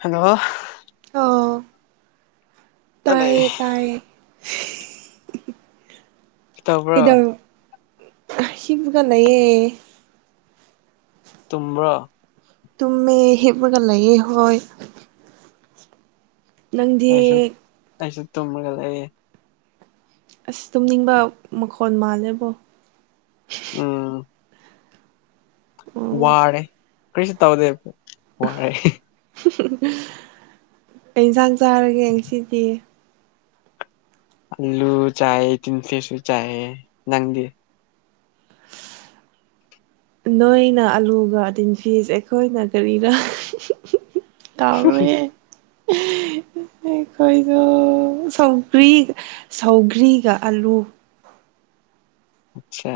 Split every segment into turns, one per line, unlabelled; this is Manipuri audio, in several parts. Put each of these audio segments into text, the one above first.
ꯍꯂꯣ
ꯇꯌꯦ ꯇꯌꯦ ꯍ ꯍ ꯍ ꯏ
ꯇ ꯄ꯭ꯔꯥ
ꯍꯤꯞꯄꯒ ꯂꯩꯌꯦ
ꯇꯨꯝꯕ꯭ꯔꯥ
ꯇꯝꯃꯦ ꯍꯤꯞꯂꯒ ꯂꯩꯌꯦ ꯍꯣꯏ ꯅꯪꯗꯤ
ꯇꯨꯝꯃꯒ ꯂꯩꯌꯦ
ꯑꯁ ꯇꯨꯝꯅꯤꯡꯕ ꯃꯈꯣ ꯈꯣꯟ ꯃꯥꯜꯂꯦꯕꯣ
ꯎꯝ
ꯑꯣ
ꯋꯥꯔꯦ ꯀꯔꯤꯁꯨ ꯇꯧꯗꯦ ꯋꯥꯔꯦ
ꯀꯩ ꯏꯟꯁꯥꯡ ꯆꯥꯔꯒꯦ ꯉꯁꯤꯗꯤ
ꯑꯂꯨ ꯆꯌꯦ ꯇꯤꯟ ꯐꯤꯁꯁꯨ ꯆꯌꯦ ꯅꯪꯗꯤ
ꯅꯣꯏꯅ ꯑꯂꯨꯒ ꯇꯤꯟꯐꯤꯁ ꯑꯩꯈꯣꯏꯅ ꯀꯔꯤꯔꯥ ꯇꯥꯎꯔꯣꯢꯌꯦ ꯑꯩꯈꯣꯏꯗꯣ ꯁꯧꯒ꯭ꯔꯤ ꯁꯧꯒ꯭ꯔꯤꯒ ꯑꯂꯨ
ꯑꯁꯥ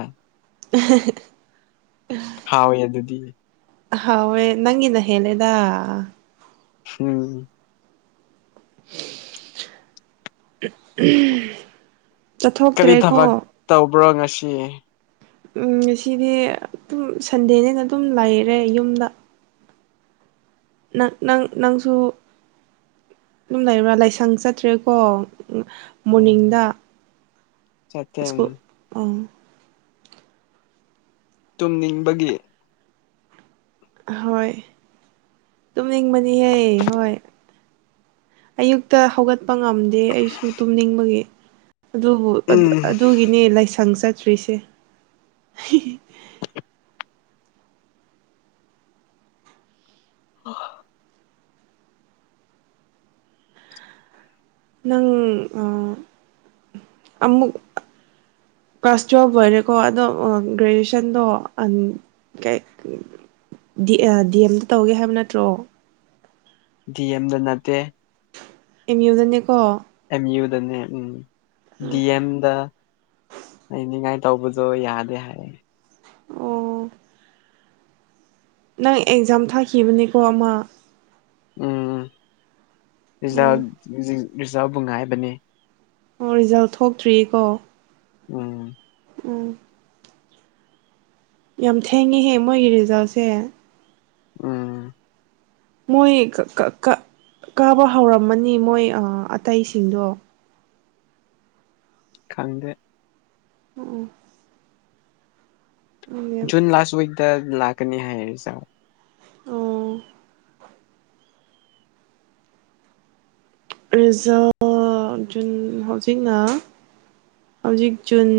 ꯑꯍ ꯍ
ꯍꯥꯎꯋꯦ ꯑꯗꯨꯗꯤ
ꯍꯥꯎꯋꯦ ꯅꯪꯒꯤꯅ ꯍꯦꯜꯂꯦꯗ
ꯍꯝ
[inaudible] ꯑꯍ ꯎꯝ ꯆꯠꯊꯣꯛꯇ꯭ꯔꯦꯀꯣ
ꯕ꯭ꯔꯣ ꯉꯁꯤ
ꯎꯝ ꯉꯁꯤꯗꯤ ꯗꯨꯝ ꯁꯟꯗꯦꯅꯦꯅ ꯑꯗꯨꯝ ꯂꯩꯔꯦ ꯌꯨꯝꯗ ꯅꯪ ꯅꯪ ꯅꯪꯁꯨ ꯑꯗꯨꯝ ꯂꯩꯔꯕ꯭ꯔꯥ ꯂꯥꯏꯁꯪ ꯆꯠꯇ꯭ꯔꯦꯀꯣ
ꯎꯝ
ꯃꯣꯔꯅꯤꯡꯗ
ꯆꯠꯇꯦ ꯎꯝ
ꯁ꯭ꯀꯨꯜ
ꯇꯨꯝꯅꯤꯡꯕꯒꯤ
ꯍꯣꯏ ꯇꯨꯝꯅꯤꯡꯕꯅꯤꯍꯦ ꯍꯣꯏ ꯑꯌꯨꯛꯇ ꯍꯧꯒꯠ ꯄ ꯉꯝꯗꯦ ꯑꯩꯁꯨ ꯇꯨꯝꯅꯤꯡꯕꯒꯤ ꯑꯗꯨꯕꯨ
ꯎꯝ
ꯑꯗꯨꯒꯤꯅꯦ ꯂꯥꯏꯁꯪ ꯆꯠ ꯁ꯭ꯔꯤꯁꯦ
ꯍꯑ
ꯅꯪ ꯑ ꯑꯃꯨꯛ ꯀ꯭ꯂꯥꯁ ꯇꯨꯌꯦꯜꯐ ꯂꯣꯏꯔꯦꯀꯣ ꯑꯗꯣ ꯒ꯭ꯔꯦꯖ꯭ꯨꯋꯦꯁꯟꯗꯣ ꯗꯤ ꯑꯦꯝꯗ ꯇꯧꯒꯦ ꯍꯥꯏꯕ ꯅꯠꯇ꯭ꯔꯣ
ꯗꯤ ꯑꯦꯝꯗ ꯅꯠꯇꯦ
ꯑꯦꯝ ꯎ ꯗꯅꯦ ꯀꯣ
ꯑꯦꯝ ꯌꯨ ꯗꯅꯦ ꯎꯝ ꯗꯤ ꯑꯦꯝꯗ ꯂꯩꯅꯤꯡꯉꯥꯏ ꯇꯧꯕꯗꯣ ꯌꯥꯗꯦ ꯍꯥꯏꯌꯦ
ꯑꯣ ꯅꯪ ꯑꯦꯛꯖꯥꯝ ꯊꯥꯈꯤꯕꯅꯤꯀꯣ ꯑꯃ
ꯎꯝ
ꯎꯝ
ꯔꯤꯖꯜꯗꯤ ꯔꯤꯖꯜꯕꯨ ꯉꯥꯏꯕꯅꯤ
ꯑꯣ ꯔꯤꯖꯜ ꯊꯣꯛꯇ꯭ꯔꯤꯀꯣ
ꯎꯝ
ꯎꯝ ꯌꯥꯝ ꯊꯦꯡꯉꯤꯍꯦ ꯃꯣꯏꯒꯤ ꯔꯤꯖꯜꯁꯦ
ꯎꯝ
ꯃꯣꯏ ꯀ ꯀ ꯀ ꯀꯥꯕ ꯍꯧꯔꯝꯃꯅꯤ ꯃꯣꯏ ꯛ ꯑꯇꯩꯁꯤꯡꯗꯣ
ꯈꯪꯗꯦ
ꯎꯝ
ꯖꯨꯟ ꯂꯥꯁ ꯋꯤꯛ ꯇ ꯂꯥꯛꯀꯅꯤ ꯍꯥꯏꯌꯦ ꯑꯦꯖꯥꯝ
ꯑꯣ ꯔꯤꯖꯜ ꯖꯨꯟ ꯍꯧꯖꯤꯛꯅ ꯍꯧꯖꯤꯛ ꯖꯨꯟ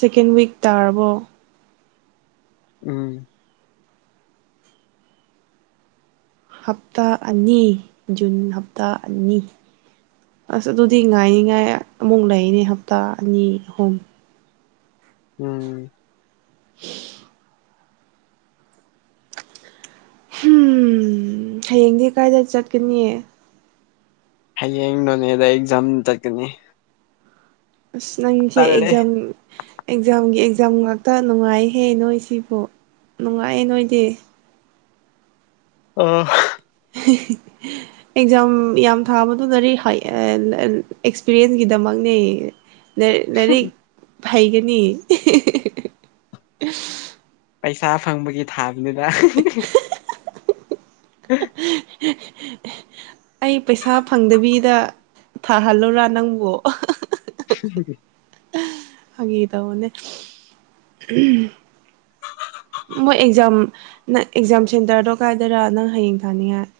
ꯁꯦꯀꯦꯟ ꯋꯤꯛ ꯇꯥꯔꯕꯣ
ꯎꯝ
ꯍꯞꯇꯥ ꯑꯅꯤ ꯖꯨꯟ ꯍꯞꯇꯥ ꯑꯅꯤ ꯑꯁ ꯑꯗꯨꯗꯤ ꯉꯥꯏꯅꯤꯉꯥꯏ ꯑꯃꯨꯛ ꯂꯩꯅꯤ ꯍꯞꯇꯥ ꯑꯅꯤ ꯑꯍꯨꯝ
ꯎꯝ
[inaudible] ꯍꯨꯝ ꯍꯌꯦꯡꯗꯤ ꯀꯥꯏꯗ ꯆꯠꯀꯅꯤ
ꯍꯌꯦꯡ ꯅꯣꯅꯦꯗ ꯑꯦꯛꯖꯥꯝ ꯆꯠꯀꯅꯤ
ꯑꯁ ꯅꯪꯁꯦ
ꯇꯜꯂꯦ
ꯑꯦꯛꯖꯥꯝ ꯑꯦꯛꯖꯥꯝꯒꯤ ꯑꯦ ꯖꯥꯝ ꯉꯥꯛꯇ ꯅꯨꯡꯉꯥꯏꯍꯦ ꯅꯣꯏ ꯁꯤꯕꯣ ꯅꯨꯡꯉꯥꯏꯌꯦ ꯅꯣꯏꯗꯤ
ꯑꯣ
ꯍꯤ ꯍꯤ ꯑꯦꯛꯖꯥꯝ ꯌꯥꯝ ꯊꯥꯕꯗꯨꯔꯗꯤ ꯍꯩ ꯑ ꯑꯦꯛꯁꯄꯤꯔꯤꯌꯦꯟꯁꯀꯤꯗꯃꯛꯅꯦ ꯂ ꯂꯩꯔꯤꯛ ꯍꯩꯒꯅꯤ
ꯄꯩꯁꯥ ꯐꯪꯕꯒꯤ ꯊꯥꯕꯅꯤꯗꯥ
ꯑꯩ ꯄꯩꯁꯥ ꯐꯪꯗꯕꯤꯗ ꯊꯥꯍꯜꯂꯨꯔꯥ ꯅꯪꯕꯨ ꯑ ꯍꯥ ꯑ ꯍꯥ ꯑꯍ
ꯍꯤ ꯍꯤꯍꯤ
ꯐꯒꯤ ꯇꯧꯕꯅꯦ ꯃꯣꯏ ꯑꯦꯛꯖꯥꯝ ꯅ ꯑꯦꯛꯖꯥꯝ ꯁꯦꯟꯇꯔꯗꯣ ꯀꯥꯏꯗꯔꯥ ꯅꯪ ꯍꯌꯦꯡ ꯊꯥꯅꯤꯡꯉꯥꯏ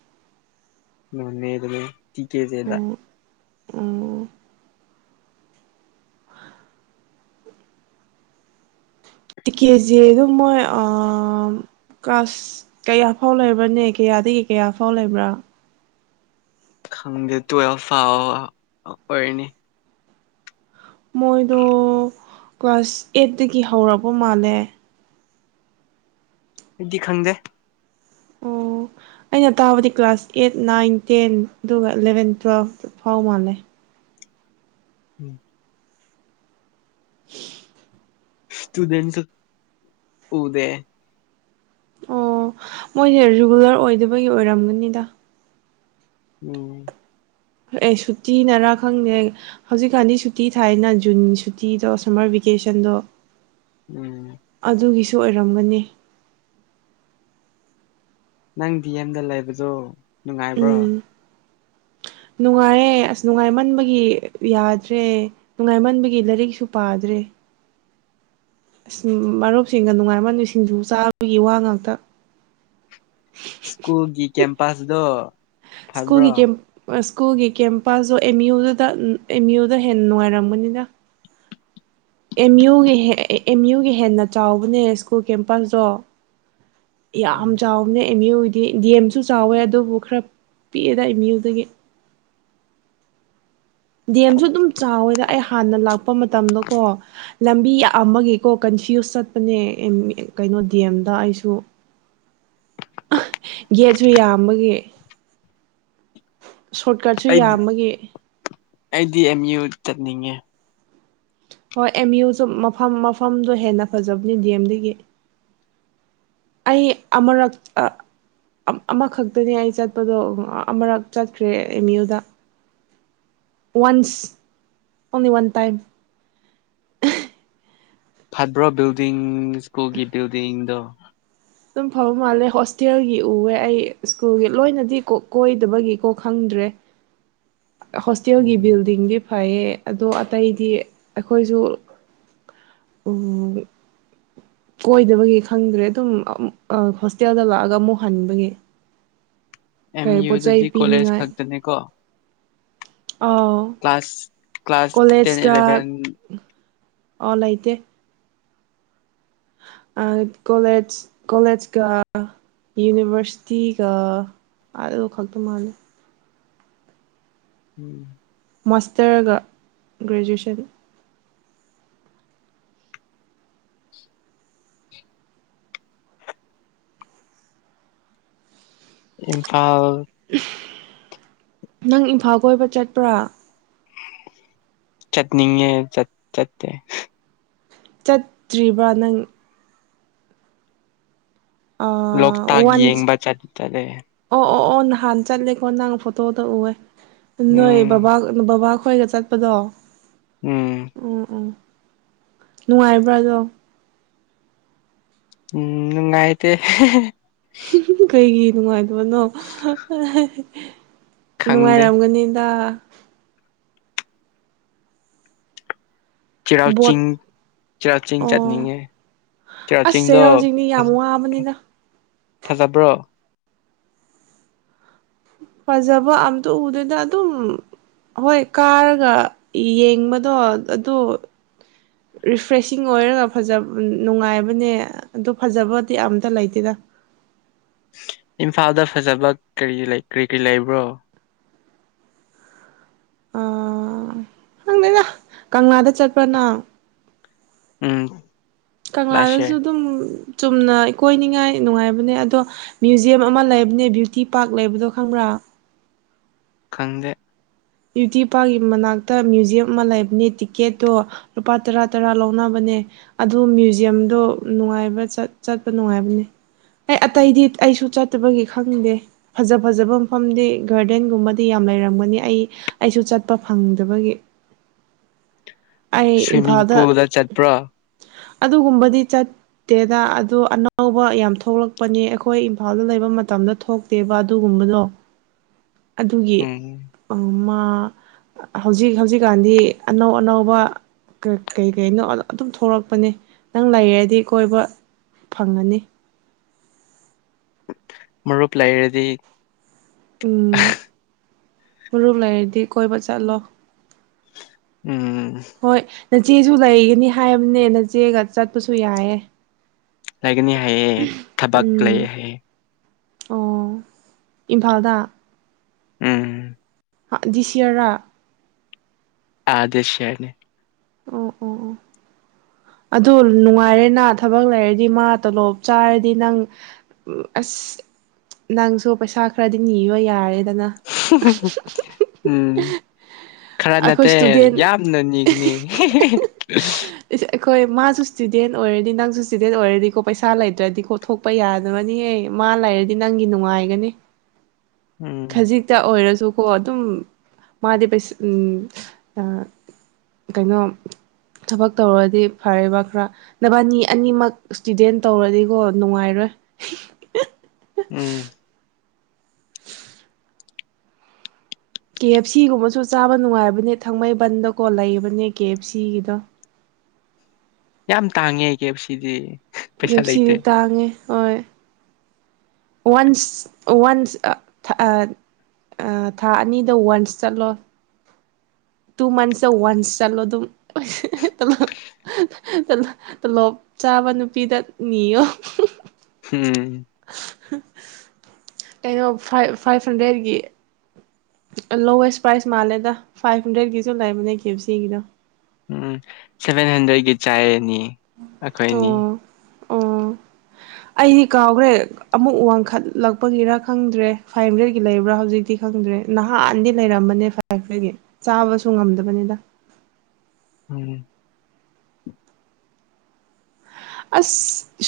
ꯅꯣꯅꯦ ꯗꯅꯦ ꯇꯤ ꯀꯦꯖꯦꯗ [unintelligible]
ꯑꯣ ꯇꯤꯛꯀꯦꯖꯦꯗꯣ ꯗꯨꯝ ꯃꯣꯏ ꯑ ꯀ꯭ꯂꯁ ꯀꯌꯥ ꯐꯥꯎ ꯂꯩꯕ꯭ꯔꯅꯦ ꯀꯌꯥꯗꯒꯤ ꯀꯌꯥ ꯐꯥꯎ ꯂꯩꯕ꯭ꯔꯥ
ꯈꯪꯗꯦ ꯇꯨꯋꯦꯜꯐ ꯐꯥꯎ ꯑꯣꯏꯔꯅꯤ
ꯃꯣꯏꯗꯣ ꯀ꯭ꯂꯥꯁ ꯑꯦꯠꯇꯒꯤ ꯍꯧꯔꯛꯄ ꯃꯥꯜꯂꯦ
ꯗꯤ ꯈꯪꯗꯦ
ꯑꯣ ꯑꯩꯅ ꯇꯥꯕꯗꯤ ꯀ꯭ꯂꯥꯁ ꯑꯦꯠ ꯅꯥꯏꯟ ꯇꯦꯟ ꯑꯗꯨꯒ ꯂꯦꯚꯦꯟ ꯇꯨꯋꯦꯜꯐ ꯐꯥꯎ ꯃꯥꯜꯂꯦ
[inaudible]
[inaudible]
ꯁꯇꯨꯗꯦꯟꯒ ꯎꯗꯦ
ꯑꯣ ꯃꯣꯏꯁꯦ ꯔꯤꯒꯨꯂꯔ ꯑꯣꯏꯗꯕꯒꯤ ꯑꯣꯏꯔꯝꯒꯅꯤꯗ
ꯎꯝ
ꯑꯦ ꯁꯨꯇꯤꯅꯔꯥ ꯈꯪꯗꯦ ꯍꯧꯖꯤꯛꯀꯥꯟꯗꯤ ꯁꯨꯇꯤ ꯊꯥꯏꯅ ꯖꯨꯟꯒꯤ ꯁꯨꯇꯤꯗꯣ ꯁꯝꯃꯔ ꯚꯦꯀꯦꯁꯟꯗꯣ
ꯎꯝ
ꯁꯨ ꯑꯣꯏꯔꯝꯕꯅꯤ
ꯅꯪ ꯗꯤ ꯗꯦꯝꯗ ꯂꯩꯕꯗꯣ ꯅꯨꯡꯉꯥꯏꯕ꯭ꯔꯣ
ꯎꯝ ꯅꯨꯡꯉꯥꯏꯌꯦ ꯑꯁ ꯅꯨꯡꯉꯥꯏꯃꯟꯕꯒꯤ ꯌꯥꯗ꯭ꯔꯦ ꯅꯨꯡꯉꯥꯏꯃꯟꯕꯒꯤ ꯂꯥꯏꯔꯤꯛꯁꯨ ꯄꯥꯗ꯭ꯔꯦ ꯑꯁ ꯃꯔꯨꯞꯁꯤꯡꯒ ꯅꯨꯡꯉꯥꯏꯃꯟꯕꯩ ꯁꯤꯡꯖꯨ ꯆꯥꯕꯒꯤ ꯋꯥ ꯉꯥꯛꯇ
ꯁ꯭ꯀꯨꯜꯒꯤ ꯀꯦꯝꯄꯁꯗꯣ
ꯁ꯭ꯀꯨꯜ ꯒꯤ
ꯐꯕ꯭ꯔꯣ
ꯀꯦꯝ ꯁ꯭ꯀꯨꯜꯒꯤ ꯀꯦꯝꯄꯥꯁꯇꯣ ꯑꯦꯝ ꯏꯌꯨꯗ ꯑꯦꯝ ꯏꯨꯗ ꯍꯦꯟꯅ ꯅꯨꯡꯉꯥꯏꯔꯝꯕꯅꯤꯅ ꯑꯦꯝ ꯌꯨꯒꯤ ꯑꯦꯝꯌꯨꯒꯤ ꯍꯦꯟꯅ ꯆꯥꯎꯕꯅꯦ ꯁ꯭ꯀꯨꯜ ꯀꯦꯝꯄꯁꯇꯣ ꯌꯝ
ꯎꯝ
ꯆꯥꯎꯕꯅꯦ ꯑꯦꯝꯌꯨꯗꯤ ꯗꯤ ꯗꯦꯝꯁꯨ ꯆꯥꯎꯋꯦ ꯑꯗꯨꯕꯨ ꯈꯔ ꯄꯤꯛꯑꯦꯗ ꯑꯦꯝ ꯌꯨꯗꯒꯤ ꯗꯦꯝꯁꯨ ꯑꯗꯨꯝ ꯆꯥꯎꯋꯦꯗ ꯑꯩ ꯍꯥꯟꯅ ꯂꯥꯛꯄ ꯃꯇꯝꯗꯀꯣ ꯂꯝꯕꯤ ꯌꯥꯝꯕꯒꯤꯀꯣ ꯀꯟꯐ꯭ꯌꯨꯁ ꯆꯠꯄꯅꯦ ꯀꯩꯅꯣ ꯗꯦꯝꯗ ꯑꯩꯁꯨ ꯒꯦꯠꯁꯨ ꯌꯥꯝꯕꯒꯤ ꯁꯣꯔꯠꯀꯠꯁꯨ
ꯑꯩꯗꯤ
ꯌꯥꯝꯕꯒꯤ
ꯑꯩꯗꯤ ꯑꯦꯝꯌꯨ ꯆꯠꯅꯤꯡꯉꯦ
ꯍꯣꯏ ꯑꯦꯝ ꯌꯨꯁꯨ ꯃꯐꯝ ꯃꯐꯝꯗꯣ ꯍꯦꯟꯅ ꯐꯖꯕꯅꯤ ꯗꯦꯝꯗꯒꯤ ꯑꯩ ꯑꯃꯔꯛ ꯑꯃꯈꯛꯇꯅꯤ ꯑꯩ ꯆꯠꯄꯗꯣ ꯑꯃꯨꯔꯛ ꯆꯠꯈ꯭ꯔꯦ ꯑꯦꯝ ꯌꯨꯗ once only one time
[unintelligible] building ꯁ꯭ꯀꯨꯜꯒꯤ ꯕꯤꯜꯗꯤꯡꯗꯣ
ꯑꯗꯨꯝ ꯐꯕ ꯃꯥꯜꯂꯦ ꯍꯣꯁꯇꯦꯜꯒꯤ ꯎꯋꯦ ꯑꯩ ꯁ꯭ꯀꯨꯜꯒꯤ ꯂꯣꯏꯅꯗꯤ ꯀꯣꯏꯗꯕꯒꯤꯀꯣ ꯈꯪꯗ꯭ꯔꯦ ꯍꯣꯁꯇꯦꯜꯒꯤ
ꯎꯝ
ꯕꯤꯜꯗꯤꯡꯒꯤ ꯐꯩꯌꯦ ꯑꯗꯣ ꯑꯇꯩꯗꯤ ꯑꯩꯈꯣꯏꯁꯨ [unintelligible] ꯀꯣꯏꯗꯕꯒꯤ ꯈꯪꯗ꯭ꯔꯦ ꯑꯗꯨꯝ ꯍꯣꯁꯇꯦꯜꯗ ꯂꯥꯛꯑꯒ ꯑꯃꯨꯛ ꯍꯟꯕꯒꯤ
ꯑꯦꯝ
ꯀꯔꯤ ꯄꯣꯠ ꯆꯩ
ꯌꯨꯗꯗꯤ ꯀꯣꯂꯦꯖ
ꯄꯤꯅꯤꯡꯉꯥꯏ
ꯈꯛꯇꯅꯤ ꯀꯣ
ꯑꯥꯎ
ꯀ꯭ꯂꯥꯁ ꯀ꯭ꯂꯥꯁ ꯇꯦꯟ ꯏꯂꯦꯚꯦꯟ
ꯑꯣ ꯂꯩꯇꯦ ꯀꯣꯂꯦꯖ ꯀꯣꯂꯦꯖꯀ ꯌꯨꯅꯤꯚꯔꯁꯤꯇꯤꯒ ꯑꯗꯨ ꯈꯛꯇ ꯃꯥꯥꯟꯂꯦ
ꯎꯝ
ꯃꯥꯁꯇꯔꯒ ꯒ꯭ꯔꯦꯖꯨꯌꯦꯠꯁꯟ
ꯏꯝꯐꯥꯜ
[inaudible] ꯅꯪ ꯏꯝꯐꯥꯜ ꯀꯣꯏꯕ ꯆꯠꯄ꯭ꯔꯥ
ꯆꯠꯅꯤꯡꯉꯦ ꯆꯠ ꯆꯠꯇꯦ
ꯆꯠꯇ꯭ꯔꯤꯕ ꯅꯪ
ꯂꯣꯛꯇꯥꯛ
ꯋꯥꯟꯁ
ꯌꯦꯡꯕ ꯆꯠꯇ꯭ꯔꯦ
ꯑꯣ ꯑꯣ ꯑꯣ ꯅꯍꯥꯟ ꯆꯠꯂꯦꯀꯣ ꯅꯪ ꯐꯣꯇꯣꯗ ꯎꯑꯦ ꯅꯣꯏ
ꯎꯝ
ꯕꯥ ꯕꯥ ꯑꯩꯈꯣꯏꯒ ꯆꯠꯄꯗꯣ
ꯎꯝ
ꯎꯝ ꯎꯝ ꯅꯨꯡꯉꯥꯏꯕ꯭ꯔꯥꯗꯣ
ꯎꯝ ꯅꯨꯉꯥꯏꯇꯦ
ꯀꯩꯒꯤ ꯅꯨꯡꯉꯥꯏ ꯕꯅꯣ ꯍꯥ ꯍꯥ
ꯈꯪꯗꯦ
ꯅꯨꯡꯉꯥꯏꯔꯝꯒꯅꯤꯗ ꯕꯣꯠ
ꯆꯤꯔꯆꯤꯡ ꯆꯤꯔꯆꯤꯡ
ꯑꯣ
ꯆꯠꯅꯤꯡꯉꯦ
ꯑꯁ
ꯆꯤꯔꯥꯆꯤꯡꯗꯣ
ꯆꯩꯔꯥꯎ ꯆꯤꯡꯗꯤ ꯌꯥꯝ ꯋꯥꯕꯅꯤꯅ
ꯐꯖꯕ꯭ꯔꯣ
ꯐꯖꯕ ꯑꯝꯇ ꯎꯗꯦꯗ ꯑꯗꯨꯝ ꯍꯣꯏ ꯀꯥꯔꯒ ꯌꯦꯡꯕꯗꯣ ꯑꯗꯨ ꯔꯤꯐ꯭ꯔꯦꯁꯤꯡ ꯑꯣꯏꯔꯒ ꯐꯖ ꯕ ꯅꯨꯡꯉꯥꯏꯕꯅꯦ ꯑꯗꯨ ꯐꯖꯕꯗꯤ ꯑꯝꯇ ꯂꯩꯇꯦꯗ
ꯏꯝꯐꯥꯜꯗ ꯐꯖꯕ ꯀꯔꯤ ꯂꯩ ꯀꯔꯤ ꯀꯔꯤ ꯂꯩꯕ꯭ꯔꯣ
ꯑꯥ ꯗꯪꯗꯦꯗ ꯀꯪꯂꯥꯗ ꯆꯠꯄ꯭ꯔ ꯅꯪ
ꯎꯝ ꯂꯥꯁ
ꯀꯪꯂꯥꯗꯁꯨ
ꯌꯔ
ꯑꯗꯨꯝ ꯆꯨꯝꯅ ꯏꯀꯣꯏꯅꯤꯉꯥꯏ ꯅꯨꯡꯉꯥꯏꯕꯅꯦ ꯑꯗꯣ ꯃ꯭ꯌꯨꯖꯌꯝ ꯑꯃ ꯂꯩꯕꯅꯦ ꯕ꯭ꯌꯨꯇꯤ ꯄꯥꯛ ꯂꯩꯕꯗꯣ ꯈꯪꯕ꯭ꯔꯥ
ꯈꯪꯗꯦ
ꯕ꯭ꯌꯨꯇꯤ ꯄꯥꯔꯀꯤ ꯃꯅꯥꯛꯇ ꯃ꯭ꯌꯨꯖꯤꯌꯝ ꯑꯃ ꯂꯩꯕꯅꯦ ꯇꯤꯀꯦꯠꯇꯣ ꯂꯨꯄꯥ ꯇꯔꯥ ꯇꯔꯥ ꯂꯧꯅꯕꯅꯦ ꯑꯗꯨ ꯃ꯭ꯌꯨꯖꯤꯌꯝꯗꯣ ꯅꯨꯡꯉꯥꯏꯕ ꯆꯠ ꯆꯠꯄ ꯅꯨꯡꯉꯥꯏꯕꯅꯦ ꯑꯩ ꯑꯇꯩꯗꯤ ꯑꯩꯁꯨ ꯆꯠꯇꯕꯒꯤ ꯈꯪꯗꯦ ꯐꯖ ꯐꯖꯕ ꯃꯐꯝꯗꯤ ꯒꯥꯔꯗꯦꯟꯒꯨꯝꯕꯗꯤ ꯌꯥꯝ ꯂꯩꯔꯝꯒꯅꯤ ꯑꯩ ꯑꯩꯁꯨ ꯆꯠꯄ ꯐꯪꯗꯕꯒꯤ ꯑꯩ
ꯁ꯭ꯋꯤꯃꯤꯡ
ꯏꯝꯐꯥꯜꯗ
ꯄꯨꯜꯗ ꯆꯠꯄ꯭ꯔꯥ
ꯑꯗꯨꯒꯨꯝꯕꯗꯤ ꯆꯠꯇꯦꯗ ꯑꯗꯣ ꯑꯅꯧꯕ ꯌꯥꯝ ꯊꯣꯛꯂꯛꯄꯅꯦ ꯑꯩꯈꯣꯏ ꯏꯝꯐꯥꯜꯗ ꯂꯩꯕ ꯃꯇꯝꯗ ꯊꯣꯛꯇꯦꯕ ꯑꯗꯨꯒꯨꯝꯕꯗꯣ ꯑꯗꯨꯒꯤ
ꯎꯝ
ꯑꯝꯃ ꯑ ꯍꯧꯖꯤꯛ ꯍꯧꯖꯤꯛꯀꯥꯟꯗꯤ ꯑꯅꯧ ꯑꯅꯧꯕ ꯀ ꯀꯩ ꯀꯩꯅꯣ ꯑꯗꯨꯝ ꯊꯣꯛꯂꯛꯄꯅꯦ ꯅꯪ ꯂꯩꯔꯗꯤ ꯀꯣꯏꯕ ꯐꯪꯉꯅꯤ
ꯃꯔꯨꯞ ꯂꯩꯔꯗꯤ
ꯎꯝ ꯃꯔꯨꯞ ꯂꯩꯔꯗꯤ ꯀꯣꯏꯕ ꯆꯠꯂꯣ
ꯎꯝ
ꯍꯣꯏ ꯅꯆꯦꯁꯨ ꯂꯩꯒꯅꯤ ꯍꯥꯏꯕꯅꯦ ꯅꯆꯦꯒ ꯆꯠꯄꯁꯨ ꯌꯥꯏꯑꯦ
ꯂꯩꯒꯅꯤ ꯍꯥꯏꯌꯦ ꯊꯕꯛ ꯂꯩꯑꯦ ꯍꯥꯏꯌꯦ
ꯑꯣ ꯏꯝꯐꯥꯜꯗ
ꯎꯝ
ꯑ ꯗ꯭ꯤꯁꯏꯋ꯭ꯔꯔꯥ
ꯑꯥ ꯗ꯭ꯤꯁꯏꯋ꯭ꯔꯅꯦ
ꯑꯣ ꯑꯣ ꯑꯣ ꯑꯗꯣ ꯅꯨꯡꯉꯥꯏꯔꯦꯅꯥ ꯊꯕꯛ ꯂꯩꯔꯗꯤ ꯃꯥ ꯇꯣꯂꯣꯞ ꯆꯥꯔꯗꯤ ꯅꯪ ꯑꯁ ꯅꯪꯁꯨ ꯄꯩꯁꯥ ꯈꯔꯗꯤ ꯅꯤꯕ ꯌꯥꯔꯦ
ꯎꯝ ꯈꯔ
ꯑꯩꯈꯣꯏ
ꯅꯠꯇꯦ
ꯏꯁꯇꯨꯗꯦꯟ
ꯌꯥꯝꯅ ꯅꯤꯒꯅꯤ [unintelligible]
ꯏꯁ ꯑꯩꯈꯣꯏ ꯃꯥꯁꯨ ꯏꯁꯇꯨꯗꯦꯟ ꯑꯣꯏꯔꯗꯤ ꯅꯪꯁꯨ ꯏꯁꯇꯨꯗꯦꯟ ꯑꯣꯏꯔꯗꯤꯀꯣ ꯄꯩꯁꯥ ꯂꯩꯇ꯭ꯔꯗꯤꯀꯣ ꯊꯣꯛꯄ ꯌꯥꯗꯕꯅꯤꯍꯦ ꯃꯥ ꯂꯩꯔꯗꯤ ꯅꯪꯒꯤ ꯅꯨꯡꯉꯥꯏꯒꯅꯤ
ꯎꯝ
ꯈꯖꯤꯛꯇ ꯑꯣꯏꯔꯁꯨ ꯑꯗꯨꯀꯣ ꯑꯗꯨꯝ ꯃꯥꯗꯤ ꯄꯩ ꯎꯝ ꯑ ꯀꯩꯅꯣ ꯊꯕꯛ ꯇꯧꯔꯗꯤ ꯐꯔꯦꯕ ꯈꯔ ꯅꯕꯥꯅꯤ ꯑꯅꯤꯃꯛ ꯏꯁꯇꯨꯗꯦꯟ ꯇꯧꯔꯗꯤꯀꯣ ꯅꯨꯡꯉꯥꯏꯔꯣꯏ
ꯎꯝ
ꯀꯦ ꯑꯦꯐ ꯁꯤꯒꯨꯝꯕꯖꯨ ꯆꯥꯕ ꯅꯨꯡꯉꯥꯏꯕꯅꯦ ꯊꯥꯡꯃꯩꯕꯟꯗꯀꯣ ꯂꯩꯕꯅꯦ ꯀꯦ ꯑꯦꯐ ꯁꯤꯒꯤꯗꯣ
ꯌꯥꯝ ꯇꯥꯡꯉꯦ ꯀꯦ ꯑꯦꯐ ꯁꯤꯗꯤ ꯄꯩꯁꯥ
ꯑꯦꯞ ꯁꯤꯗꯤ
ꯂꯩꯇꯦ
ꯇꯥꯡꯉꯦ ꯍꯣꯏ ꯋꯥꯟꯁ ꯋꯥꯟꯁ ꯑ ꯑ ꯊꯥ ꯑꯅꯤꯗ ꯋꯥꯟꯁ ꯆꯠꯂꯣ ꯇꯨ ꯃꯟꯁꯇ ꯋꯥꯟꯁ ꯆꯠꯂꯣ ꯑꯗꯨꯝ ꯍ ꯍ ꯇꯣꯂꯣꯞ ꯆꯥꯕ ꯅꯨꯄꯤꯗ ꯅꯤꯌꯣ
ꯎꯝ
ꯍꯪ ꯀꯩꯅꯣ ꯐꯥꯏꯚ ꯐꯥꯏꯚ ꯍꯟꯗ꯭ꯔꯦꯠꯀꯤ ꯂꯣꯋꯦꯁ ꯄ꯭ꯔꯥꯏꯖ ꯃꯥꯜꯂꯦꯗ ꯐꯥꯏꯚ ꯍꯟꯗ꯭ꯔꯦꯠꯀꯤꯁꯨ ꯂꯩꯕꯅꯦ ꯀꯦ ꯑꯦꯐ ꯁꯤꯒꯤꯗꯣ
ꯎꯝ ꯁꯦꯚꯦꯟ ꯍꯟꯗ꯭ꯔꯦꯗꯀꯤ ꯆꯥꯏꯔꯅꯤ
ꯑꯣ
ꯑꯩꯈꯣꯏꯅꯤ
ꯑꯣ ꯑꯩꯗꯤ ꯀꯥꯎꯒ꯭ꯔꯦ ꯑꯃꯨꯛ ꯋꯥꯡꯈꯠꯂꯛꯄꯒꯤꯔ ꯈꯪꯗ꯭ꯔꯦ ꯐꯥꯏꯚ ꯍꯟꯗ꯭ꯔꯦꯠꯀꯤ ꯂꯩꯕ꯭ꯔꯥ ꯍꯧꯖꯤꯛꯇꯤ ꯈꯪꯗ꯭ꯔꯦ ꯅꯍꯥꯟꯗꯤ ꯂꯩꯔꯝꯕꯅꯦ ꯐꯥꯏꯚ ꯍꯟꯗ꯭ꯔꯦꯠꯀꯤ ꯆꯥꯕꯁꯨ ꯉꯝꯗꯕꯅꯤꯗ
ꯎꯝ
ꯑꯁ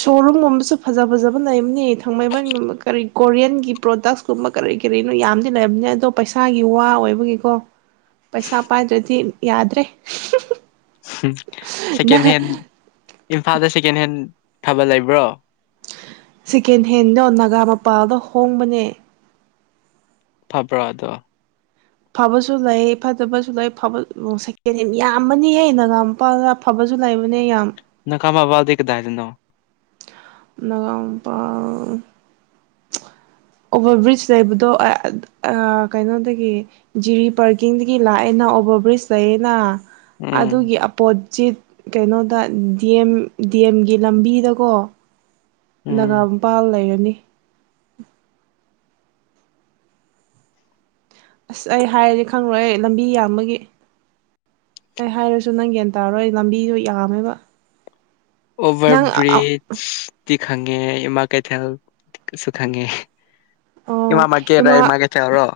ꯁꯣꯔꯨꯝꯒꯨꯝꯕꯖꯨ ꯐꯖ ꯐꯖꯕ ꯂꯩꯕꯅꯤ ꯊꯥꯡꯃꯩꯕꯟꯒꯨꯝꯕ ꯀꯔꯤ ꯀꯣꯔꯤꯌꯟꯒꯤ ꯄ꯭ꯔꯣꯗꯛꯁ ꯀꯨꯝꯕ ꯀꯔꯤ ꯀꯔꯤꯅꯣ ꯌꯥꯝꯗꯤ ꯂꯩꯔꯝꯅꯦ ꯑꯗꯣ ꯄꯩꯁꯥꯒꯤ ꯋꯥ ꯑꯣꯏꯕꯒꯤꯀꯣ ꯄꯩꯁꯥ ꯄꯥꯏꯗ꯭ꯔꯗꯤ ꯌꯥꯗ꯭ꯔꯦ
ꯍꯝ
ꯅꯪ
ꯁꯦꯀꯦꯟ ꯍꯦꯟ ꯏꯝꯐꯥꯜꯗ ꯁꯦ ꯁꯦꯀꯦꯟ ꯍꯦꯟ ꯊꯤꯕꯜ ꯂꯩꯕ꯭ꯔꯣ
ꯁꯦꯀꯦꯟ ꯍꯦꯟꯗꯣ ꯅꯒꯥꯃꯄꯥꯜꯗꯣ ꯍꯣꯡꯕꯅꯦ
ꯐꯕ꯭ꯔꯣ ꯑꯗꯣ
ꯐꯕꯁꯨ ꯂꯩ ꯐꯠꯇꯕꯁꯨ ꯂꯩ ꯂꯣꯏ ꯐ ꯁꯦꯀꯦꯟꯍꯦꯟ ꯌꯥꯝ ꯌꯥꯝꯕꯅꯤꯍꯦ ꯅꯒꯥꯃꯄꯥꯜꯗ ꯐꯕꯁꯨ ꯂꯩꯕꯅꯦ ꯌꯥꯝ
ꯅꯒꯥꯃꯄꯥꯜꯗꯤ ꯀꯗꯥꯏꯗꯅꯣ
ꯅꯒꯥꯃꯄꯥꯜ ꯑꯣꯚꯔ ꯕ꯭ꯔꯤꯖ ꯂꯩꯕꯗꯣ ꯑ ꯀꯩꯅꯣꯗꯒꯤ ꯖꯤꯔꯤ ꯄꯥꯔꯀꯤꯡꯗꯒꯤ ꯂꯥꯛꯑꯦꯅ ꯑꯣꯚꯔ ꯕ꯭ꯔꯤꯖ ꯂꯩꯌꯦꯅ
ꯎꯝ
ꯑꯗꯨꯒꯤ ꯑꯄꯣꯖꯤꯠ ꯀꯩꯅꯣꯗ ꯗꯤ ꯑꯦꯝ ꯗꯤ ꯑꯦꯝꯒꯤ ꯂꯝꯕꯤꯗꯀꯣ ꯅꯒꯥ
ꯎꯝ
ꯃꯄꯥꯜ ꯂꯩꯔꯅꯤ ꯑꯁ ꯑꯩ ꯍꯥꯏꯔꯗꯤ ꯈꯪꯪꯂꯣꯏ ꯑꯩ ꯂꯝꯕꯤ ꯌꯥꯝꯕꯒꯤ ꯑꯩ ꯍꯥꯏꯔꯁꯨ ꯅꯪ ꯒ꯭ꯌꯥꯟ ꯇꯥꯔꯣꯏ ꯑꯩ ꯂꯝꯕꯤꯗꯣ ꯌꯥꯝꯃꯦꯕ
ꯑꯣꯚꯔ
ꯅꯪ
ꯕ꯭ꯔꯤꯖ ꯇꯤꯛ ꯈꯪꯉꯦ ꯏꯃꯥ ꯀꯩꯊꯦꯜ ꯀꯁꯨ ꯈꯪꯉꯦ ꯏꯃꯥ
ꯑꯣ
ꯃꯥꯔꯀꯦꯠ ꯍꯥꯏ
ꯏꯃꯥ
ꯃꯥꯔꯀꯦꯠ ꯇꯔꯣ